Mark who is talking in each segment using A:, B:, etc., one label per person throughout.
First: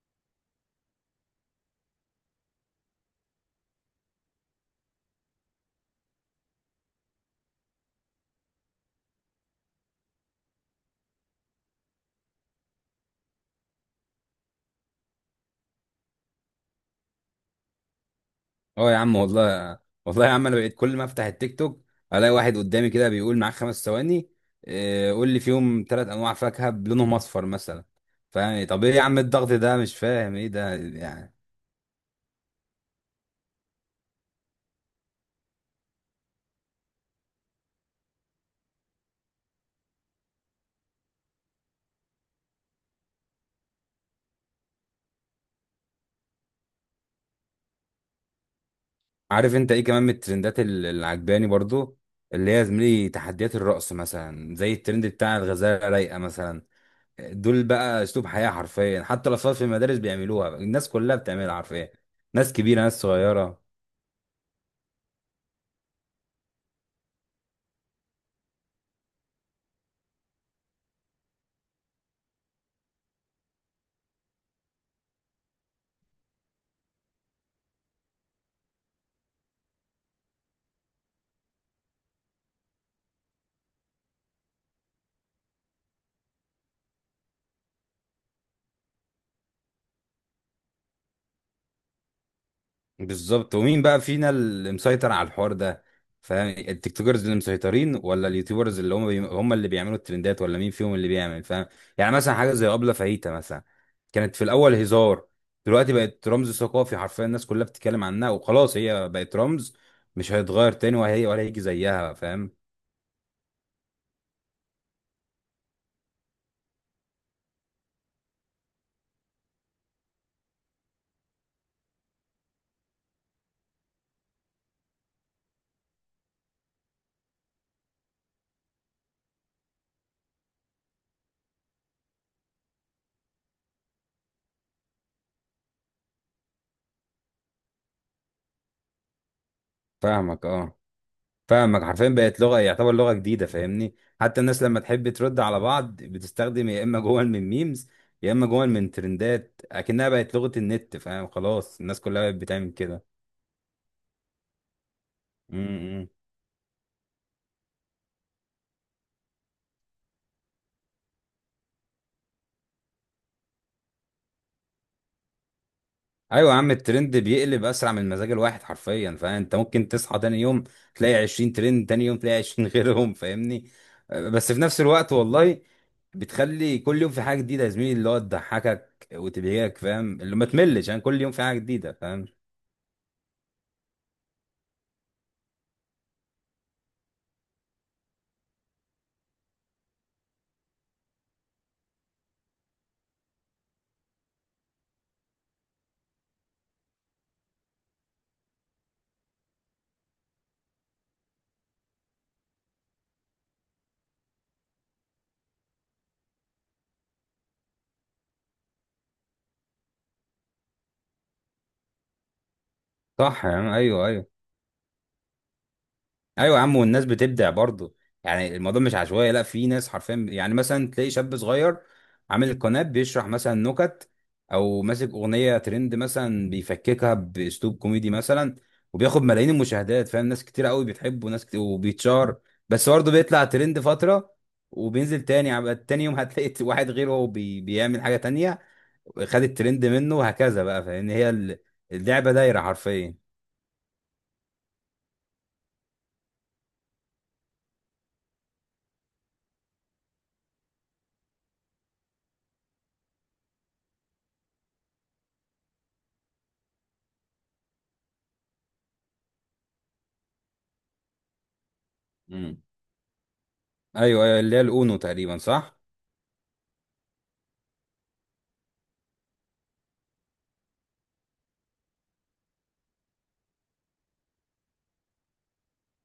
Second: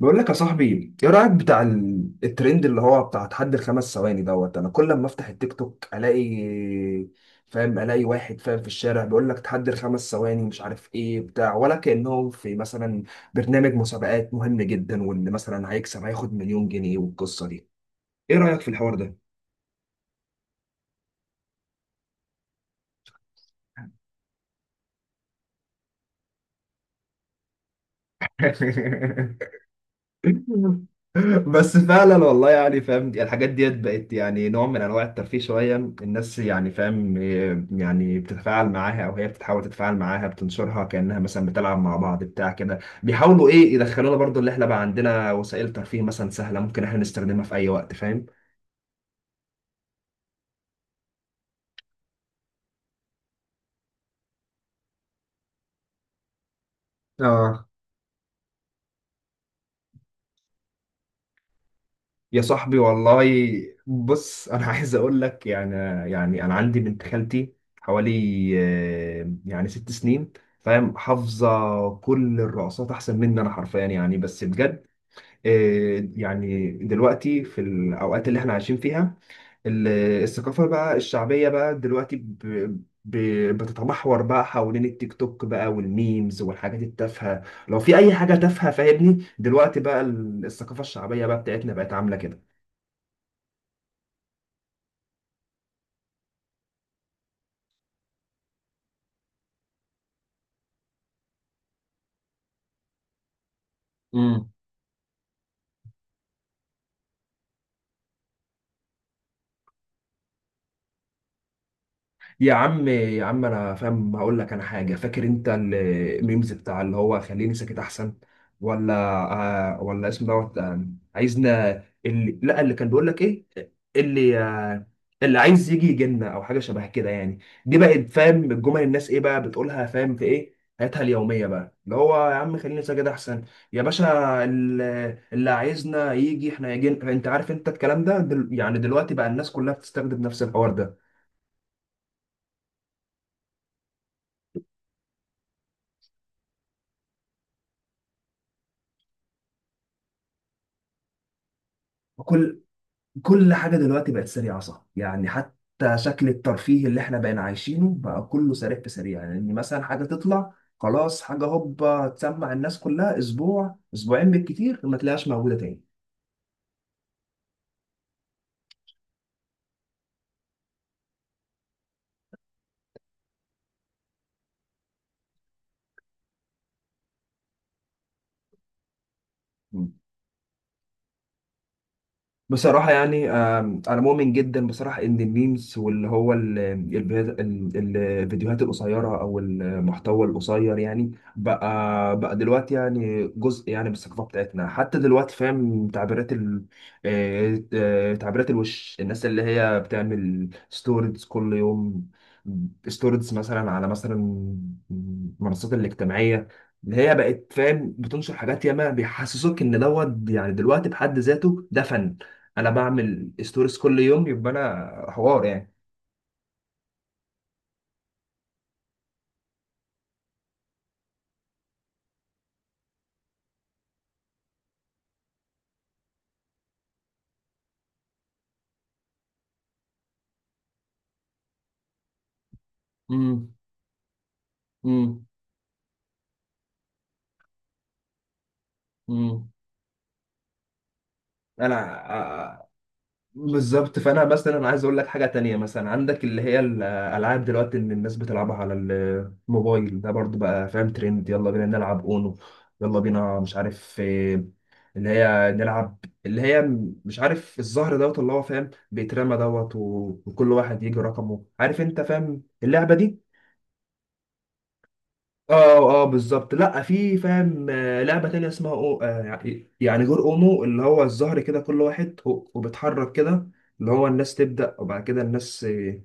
A: بقول لك يا صاحبي ايه رايك بتاع الترند اللي هو بتاع تحدي الخمس ثواني، انا كل ما افتح التيك توك الاقي فاهم، الاقي واحد فاهم في الشارع بيقول لك تحدي الخمس ثواني مش عارف ايه بتاع، ولا كانهم في مثلا برنامج مسابقات مهم جدا، وان مثلا هيكسب هياخد مليون جنيه والقصه دي. ايه رايك في
B: اه
A: الحوار
B: يا
A: ده؟
B: عم والله. والله يا عم انا بقيت كل ما افتح التيك توك الاقي واحد قدامي كده بيقول معاك خمس ثواني. إيه، قول لي فيهم ثلاث انواع فاكهه بلونهم اصفر مثلا. فاهم؟ طب ايه يا عم الضغط ده؟ مش فاهم ايه ده يعني.
A: بس فعلا والله، يعني فاهم الحاجات ديت بقت يعني نوع من انواع الترفيه شويه، الناس يعني فاهم إيه، يعني بتتفاعل معاها او هي بتحاول تتفاعل معاها، بتنشرها كانها مثلا بتلعب مع بعض بتاع كده، بيحاولوا ايه يدخلونا برضو اللي احنا بقى عندنا وسائل ترفيه مثلا سهله ممكن احنا نستخدمها في اي وقت فاهم.
B: عارف انت ايه كمان من الترندات اللي عجباني برضو؟ اللي هي يا زميلي تحديات الرقص مثلا زي الترند بتاع الغزاله رايقه مثلا. دول
A: اه
B: بقى اسلوب حياه حرفيا، حتى الاطفال في المدارس بيعملوها، الناس كلها بتعملها حرفيا.
A: يا
B: ناس
A: صاحبي
B: كبيره ناس
A: والله.
B: صغيره.
A: بص انا عايز اقول لك يعني، يعني انا عندي بنت خالتي حوالي يعني 6 سنين، فاهم حافظه كل الرقصات احسن مني انا حرفيا، يعني بس بجد. يعني دلوقتي في الاوقات اللي احنا عايشين فيها ال- الثقافه بقى الشعبيه بقى دلوقتي بتتمحور بقى حوالين التيك توك بقى والميمز والحاجات التافهه، لو في اي حاجه تافهه فاهمني، دلوقتي بقى الثقافه الشعبيه بقى بتاعتنا بقت عامله كده.
B: بالظبط. ومين بقى فينا اللي مسيطر على الحوار ده؟ فاهم، التيك توكرز اللي مسيطرين ولا اليوتيوبرز اللي هم اللي بيعملوا الترندات؟ ولا مين فيهم اللي بيعمل؟ فاهم؟ يعني مثلا حاجه زي ابله فاهيتا مثلا كانت في
A: امم.
B: الاول هزار. دلوقتي بقت رمز ثقافي حرفيا، الناس كلها بتتكلم عنها وخلاص هي بقت رمز. مش هيتغير تاني وهي ولا هيجي زيها. فاهم؟
A: يا عم انا فاهم هقول لك انا حاجه، فاكر انت الميمز بتاع اللي هو خليني ساكت احسن، ولا آه، ولا اسم آه، عايزنا اللي لا اللي كان بيقول لك ايه، اللي آه اللي عايز يجي يجينا او حاجه شبه كده يعني، دي بقت فاهم الجمل الناس ايه بقى بتقولها، فاهم في ايه حياتها اليوميه بقى، اللي هو يا عم خليني ساكت احسن يا باشا، ال- اللي عايزنا يجي احنا يجي، انت عارف انت الكلام ده يعني دلوقتي بقى الناس كلها بتستخدم نفس
B: فاهمك
A: الحوار
B: اه.
A: ده.
B: فاهمك حرفيا بقت لغه، يعتبر لغه جديده فاهمني. حتى الناس لما تحب ترد على بعض بتستخدم يا اما جمل من ميمز يا اما جمل من ترندات، اكنها بقت لغه النت. فاهم؟ خلاص الناس كلها بقت
A: كل
B: بتعمل كده.
A: كل حاجة دلوقتي بقت سريعة صح، يعني حتى
B: امم.
A: شكل الترفيه اللي احنا بقينا عايشينه بقى كله سريع في سريع، يعني ان مثلا حاجة تطلع خلاص حاجة هوبا تسمع الناس كلها، اسبوع اسبوعين بالكتير ما تلاقيهاش موجودة تاني.
B: ايوه يا عم الترند بيقلب اسرع من مزاج الواحد حرفيا. فانت ممكن تصحى تاني يوم تلاقي 20 ترند، تاني يوم تلاقي 20 غيرهم. فاهمني؟ بس في نفس الوقت والله بتخلي كل يوم في حاجه جديده يا زميلي، اللي هو تضحكك وتبهجك فاهم، اللي ما تملش يعني. كل يوم في حاجه جديده فاهم.
A: بصراحة يعني أنا مؤمن جدا بصراحة إن الميمز واللي هو الفيديوهات القصيرة أو المحتوى القصير، يعني بقى دلوقتي يعني جزء يعني من الثقافة بتاعتنا حتى دلوقتي، فاهم تعبيرات ال تعبيرات الوش، الناس اللي هي بتعمل ستوريز كل يوم، ستوريز مثلا على مثلا المنصات الاجتماعية اللي هي بقت فاهم بتنشر حاجات ياما بيحسسوك إن يعني دلوقتي بحد ذاته ده فن، انا بعمل
B: صح يا عم،
A: ستوريز كل
B: ايوه
A: يوم
B: ايوه.
A: يبقى انا حوار يعني.
B: ايوه يا عم والناس بتبدع برضه. يعني الموضوع مش عشوائي، لا، في ناس حرفيا يعني مثلا تلاقي شاب صغير عامل القناه بيشرح مثلا نكت او ماسك اغنيه ترند مثلا بيفككها باسلوب كوميدي مثلا وبياخد ملايين المشاهدات فاهم. ناس كتير قوي بتحبه، ناس كتير وبيتشهر. بس برضه بيطلع
A: امم
B: ترند فتره وبينزل
A: امم
B: تاني تاني يوم هتلاقي واحد غيره هو بيعمل حاجه تانية. خد
A: امم
B: الترند منه وهكذا بقى. فاهم؟ هي
A: انا
B: اللعبه دايره
A: آه،
B: حرفيا.
A: بالظبط. فانا مثلا انا عايز اقول لك حاجه تانية، مثلا عندك اللي هي الالعاب دلوقتي اللي الناس بتلعبها على الموبايل ده برضو بقى فاهم ترند، يلا بينا نلعب اونو، يلا بينا مش عارف اللي هي نلعب اللي هي مش عارف الزهر، اللي هو فاهم بيترمى، وكل واحد يجي رقمه، عارف انت فاهم اللعبه دي.
B: ايوه ايوه، اللي هي الاونو تقريبا،
A: اه
B: صح؟
A: اه بالظبط، لا في فاهم لعبه تانية اسمها أو يعني يعني جور اونو، اللي هو الزهر كده كل واحد وبيتحرك كده، اللي هو الناس تبدا وبعد كده الناس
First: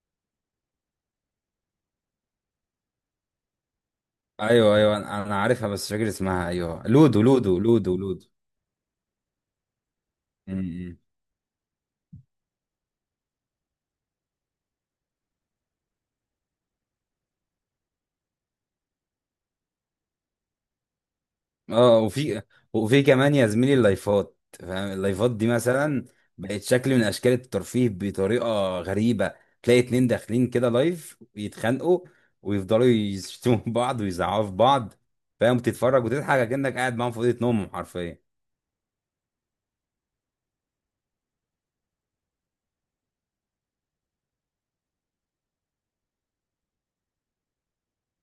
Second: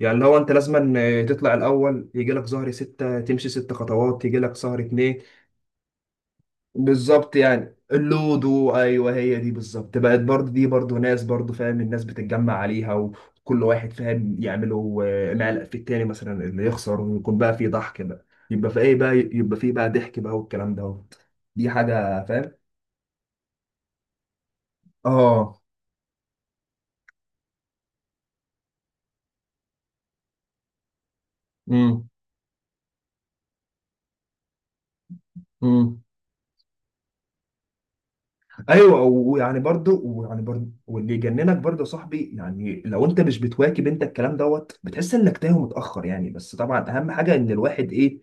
A: يعني اللي هو انت لازما تطلع الاول، يجي لك زهر 6 تمشي 6 خطوات، يجي لك
B: ايوه
A: زهر
B: ايوه
A: اتنين
B: انا أنا عارفها بس مش فاكر اسمها. ايوه، لودو
A: بالظبط
B: لودو
A: يعني
B: لودو لودو.
A: اللودو ايوه هي دي بالظبط بقت برضه،
B: م-
A: دي برضه
B: م.
A: ناس برضه فاهم الناس بتتجمع عليها وكل واحد فاهم يعملوا معلق في التاني مثلا اللي يخسر، ويكون بقى في ضحك بقى، يبقى في ايه بقى، يبقى في بقى ضحك بقى والكلام ده، دي
B: اه،
A: حاجه
B: وفي
A: فاهم.
B: وفي كمان يا زميلي اللايفات فاهم. اللايفات دي
A: اه.
B: مثلا بقت شكل من اشكال الترفيه بطريقه غريبه، تلاقي اتنين داخلين كده لايف يتخانقوا، ويفضلوا يشتموا بعض ويزعقوا في بعض. فاهم،
A: امم.
B: تتفرج وتضحك كأنك قاعد معاهم في اوضه نومهم حرفيا.
A: ايوه ويعني برضو واللي يجننك برضو يا صاحبي، يعني لو انت مش بتواكب انت الكلام بتحس انك تايه متاخر يعني، بس طبعا اهم حاجه ان الواحد ايه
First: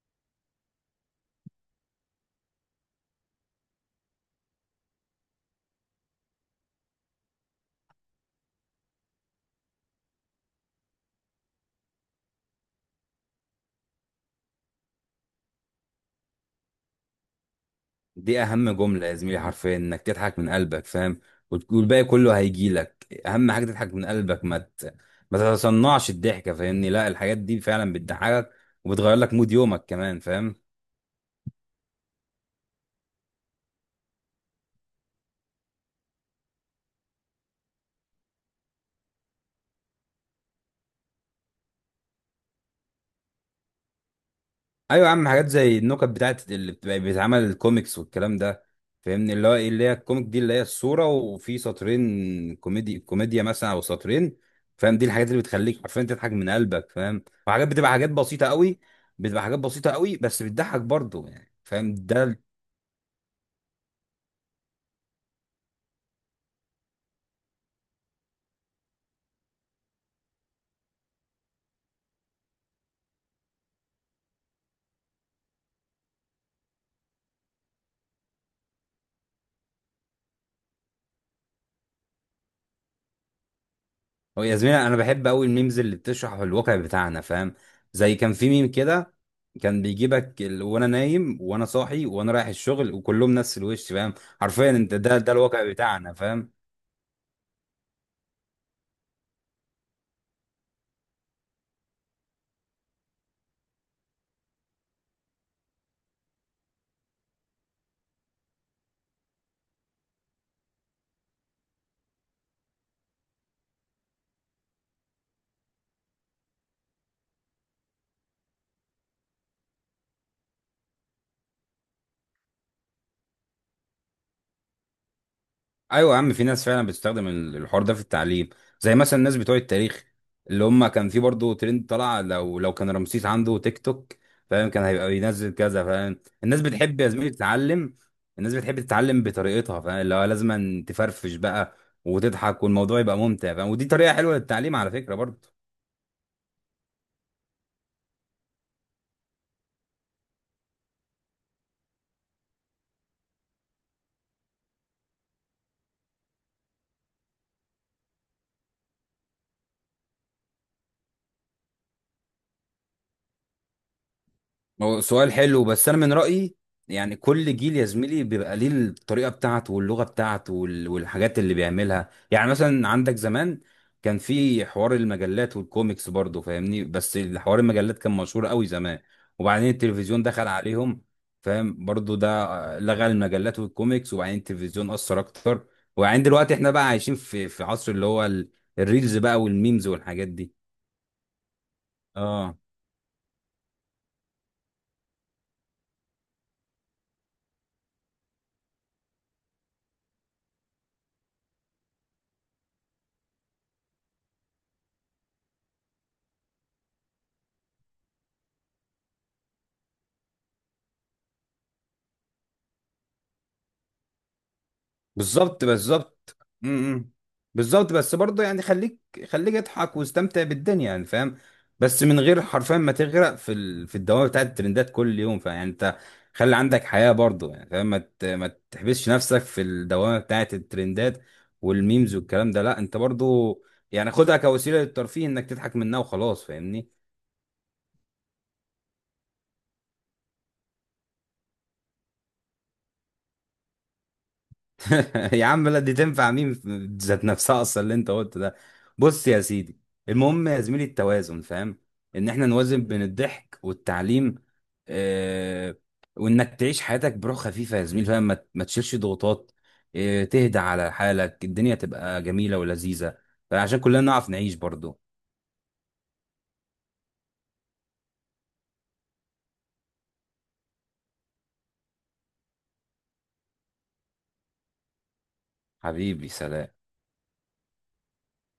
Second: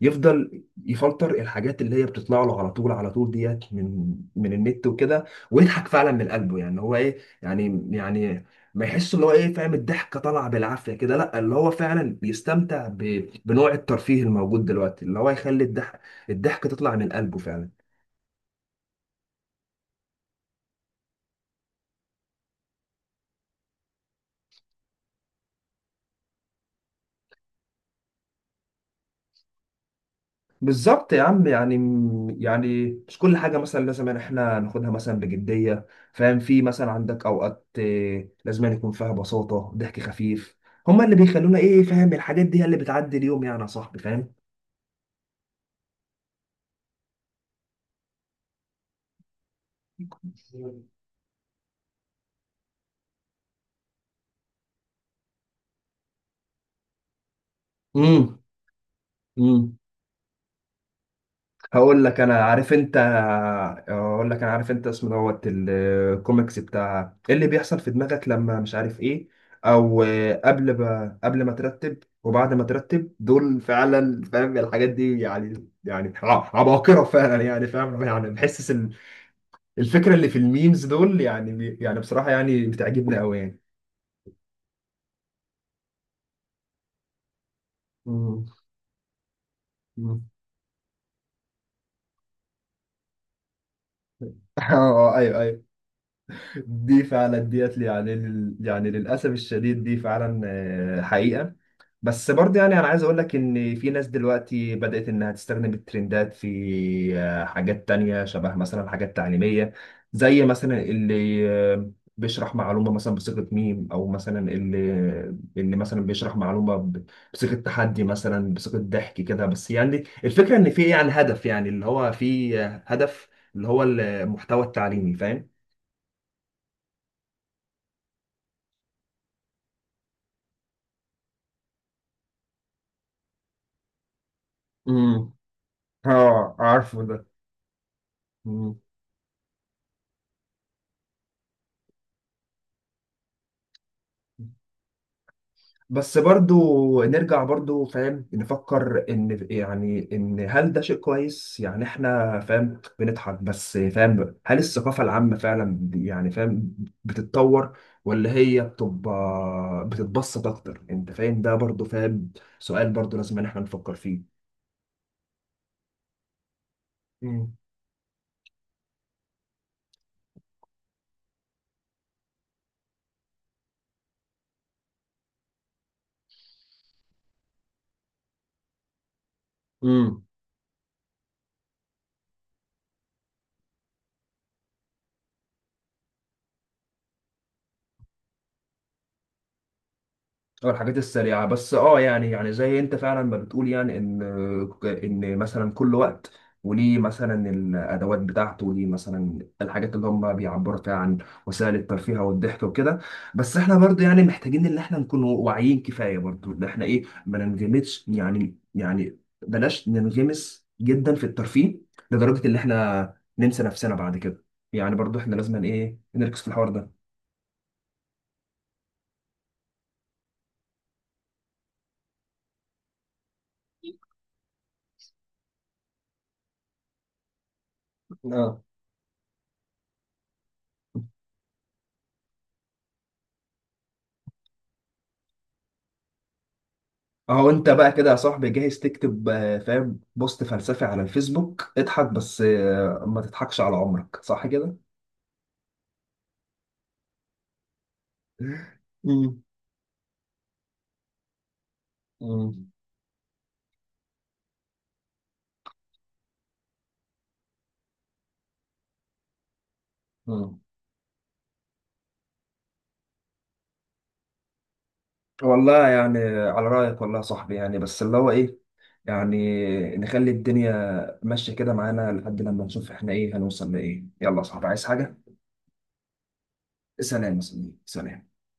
A: يفضل يفلتر الحاجات اللي هي بتطلع له على طول، ديت من النت وكده، ويضحك فعلا من قلبه، يعني هو ايه يعني يعني ما يحس اللي هو ايه فاهم الضحكه طالعه بالعافيه كده، لا اللي هو فعلا بيستمتع بنوع الترفيه الموجود دلوقتي اللي هو يخلي الضحك تطلع من قلبه فعلا.
B: دي اهم جمله يا زميلي حرفيا، انك تضحك من قلبك فاهم. والباقي كله هيجي لك. اهم حاجه تضحك من قلبك، ما تتصنعش الضحكه فاهمني. لا، الحاجات دي فعلا بتضحكك وبتغير لك مود يومك كمان فاهم.
A: بالظبط يا عم، يعني يعني مش كل حاجة مثلا لازم إن احنا ناخدها مثلا بجدية، فاهم في مثلا عندك أوقات لازم أن يكون فيها بساطة ضحك خفيف، هما اللي بيخلونا إيه فاهم الحاجات دي هي اللي بتعدي اليوم يعني يا صاحبي فاهم.
B: ايوه يا عم حاجات زي النكت بتاعت اللي بتبقى بيتعمل الكوميكس والكلام ده فاهمني. اللي هو ايه اللي هي الكوميك دي، اللي هي الصوره وفي سطرين كوميدي كوميديا مثلا او سطرين فاهم. دي الحاجات اللي بتخليك حرفيا تضحك من قلبك فاهم، وحاجات بتبقى حاجات
A: امم.
B: بسيطه قوي، بتبقى حاجات
A: امم.
B: بسيطه قوي بس بتضحك برضه يعني فاهم.
A: هقول لك
B: ده
A: انا عارف انت هقول لك انا عارف انت اسمه الكوميكس بتاع إيه اللي بيحصل في دماغك لما مش عارف ايه، او قبل ما ترتب وبعد ما ترتب، دول فعلا فاهم الحاجات دي يعني يعني عباقرة فعلا يعني فاهم، يعني بحس الفكرة اللي في الميمز دول يعني يعني بصراحة يعني بتعجبني قوي يعني.
B: هو يا زميلي انا بحب قوي الميمز اللي بتشرح الواقع بتاعنا فاهم. زي كان
A: مم.
B: في ميم كده كان
A: مم.
B: بيجيبك وانا نايم وانا صاحي وانا رايح الشغل وكلهم نفس الوش فاهم. حرفيا انت
A: اه
B: ده
A: ايوه ايوه،
B: الواقع بتاعنا فاهم.
A: دي فعلا ديت لي يعني يعني للاسف الشديد دي فعلا حقيقة. بس برضه يعني انا عايز اقول لك ان في ناس دلوقتي بدأت انها تستخدم الترندات في حاجات تانية شبه مثلا حاجات تعليمية، زي مثلا اللي بيشرح معلومة مثلا بصيغة ميم، او مثلا اللي اللي مثلا بيشرح معلومة بصيغة تحدي مثلا، بصيغة ضحك كده، بس يعني الفكرة ان في يعني هدف، يعني اللي هو في هدف، اللي هو المحتوى التعليمي فاهم؟
B: ايوه يا عم، في ناس فعلا بتستخدم الحوار ده في التعليم. زي مثلا الناس بتوع التاريخ، اللي هم كان في برضه ترند طلع: لو كان رمسيس عنده تيك توك فاهم كان هيبقى
A: امم.
B: بينزل كذا. فاهم
A: اه
B: الناس بتحب
A: عارفه
B: يا
A: ده.
B: زميلي تتعلم. الناس
A: مم.
B: بتحب تتعلم بطريقتها فاهم، اللي هو لازم تفرفش بقى وتضحك والموضوع يبقى ممتع فاهم. ودي طريقة حلوة للتعليم على فكرة برضه.
A: بس برضو نرجع برضو فاهم نفكر ان يعني ان هل ده شيء كويس، يعني احنا فاهم بنضحك بس فاهم، هل الثقافة العامة فعلا يعني فاهم بتتطور ولا هي بتبقى بتتبسط اكتر، انت فاهم ده برضو فاهم، سؤال برضو لازم ان احنا نفكر فيه.
B: هو سؤال حلو بس انا من رايي، يعني كل جيل يا زميلي بيبقى ليه الطريقه بتاعته واللغه بتاعته والحاجات اللي بيعملها. يعني مثلا عندك زمان كان في حوار المجلات والكوميكس برضه فاهمني، بس حوار المجلات كان مشهور قوي زمان. وبعدين التلفزيون
A: مم.
B: دخل عليهم فاهم برضه. ده لغى المجلات والكوميكس. وبعدين التلفزيون اثر اكتر. وبعدين دلوقتي احنا بقى عايشين في عصر اللي هو الريلز بقى والميمز والحاجات دي.
A: أو الحاجات السريعة بس اه يعني يعني
B: اه،
A: زي انت فعلا ما بتقول، يعني ان ان مثلا كل وقت وليه مثلا الادوات بتاعته وليه مثلا الحاجات اللي هم بيعبروا فيها عن وسائل الترفيه والضحك وكده، بس احنا برضو يعني محتاجين ان احنا نكون واعيين كفاية برضو ان احنا ايه ما ننغمسش، يعني يعني بلاش ننغمس جدا في الترفيه لدرجة ان احنا ننسى نفسنا بعد كده، يعني برضو احنا لازم
B: بالظبط
A: ايه
B: بالظبط.
A: نركز في الحوار
B: امم بالظبط. بس برضه يعني خليك خليك اضحك واستمتع بالدنيا يعني فاهم. بس من غير حرفيا ما تغرق في الدوامه بتاعت الترندات كل يوم. فيعني انت خلي عندك حياه برضه يعني فاهم. ما
A: ده.
B: تحبسش نفسك في الدوامه بتاعت الترندات والميمز والكلام ده. لا، انت برضه يعني خدها كوسيله للترفيه انك تضحك منها وخلاص فاهمني.
A: اهو انت بقى كده يا صاحبي جاهز تكتب فاهم بوست فلسفي على الفيسبوك، اضحك بس ما تضحكش على عمرك صح كده.
B: يا عم لا، دي تنفع مين ذات نفسها اصلا اللي انت قلته ده. بص يا
A: مم.
B: سيدي، المهم يا زميلي التوازن فاهم، ان احنا
A: مم.
B: نوازن بين الضحك والتعليم. اه، وانك تعيش حياتك بروح خفيفه يا زميلي فاهم، ما تشيلش ضغوطات. اه، تهدى
A: مم.
B: على حالك الدنيا تبقى جميله ولذيذه، عشان كلنا نعرف نعيش برضو.
A: والله يعني على رأيك والله يا صاحبي، يعني بس اللي هو ايه يعني نخلي الدنيا ماشية كده معانا لحد لما نشوف احنا ايه هنوصل لايه، يلا يا صاحبي عايز حاجة؟
B: حبيبي سلام.
A: سلام يا صاحبي سلام.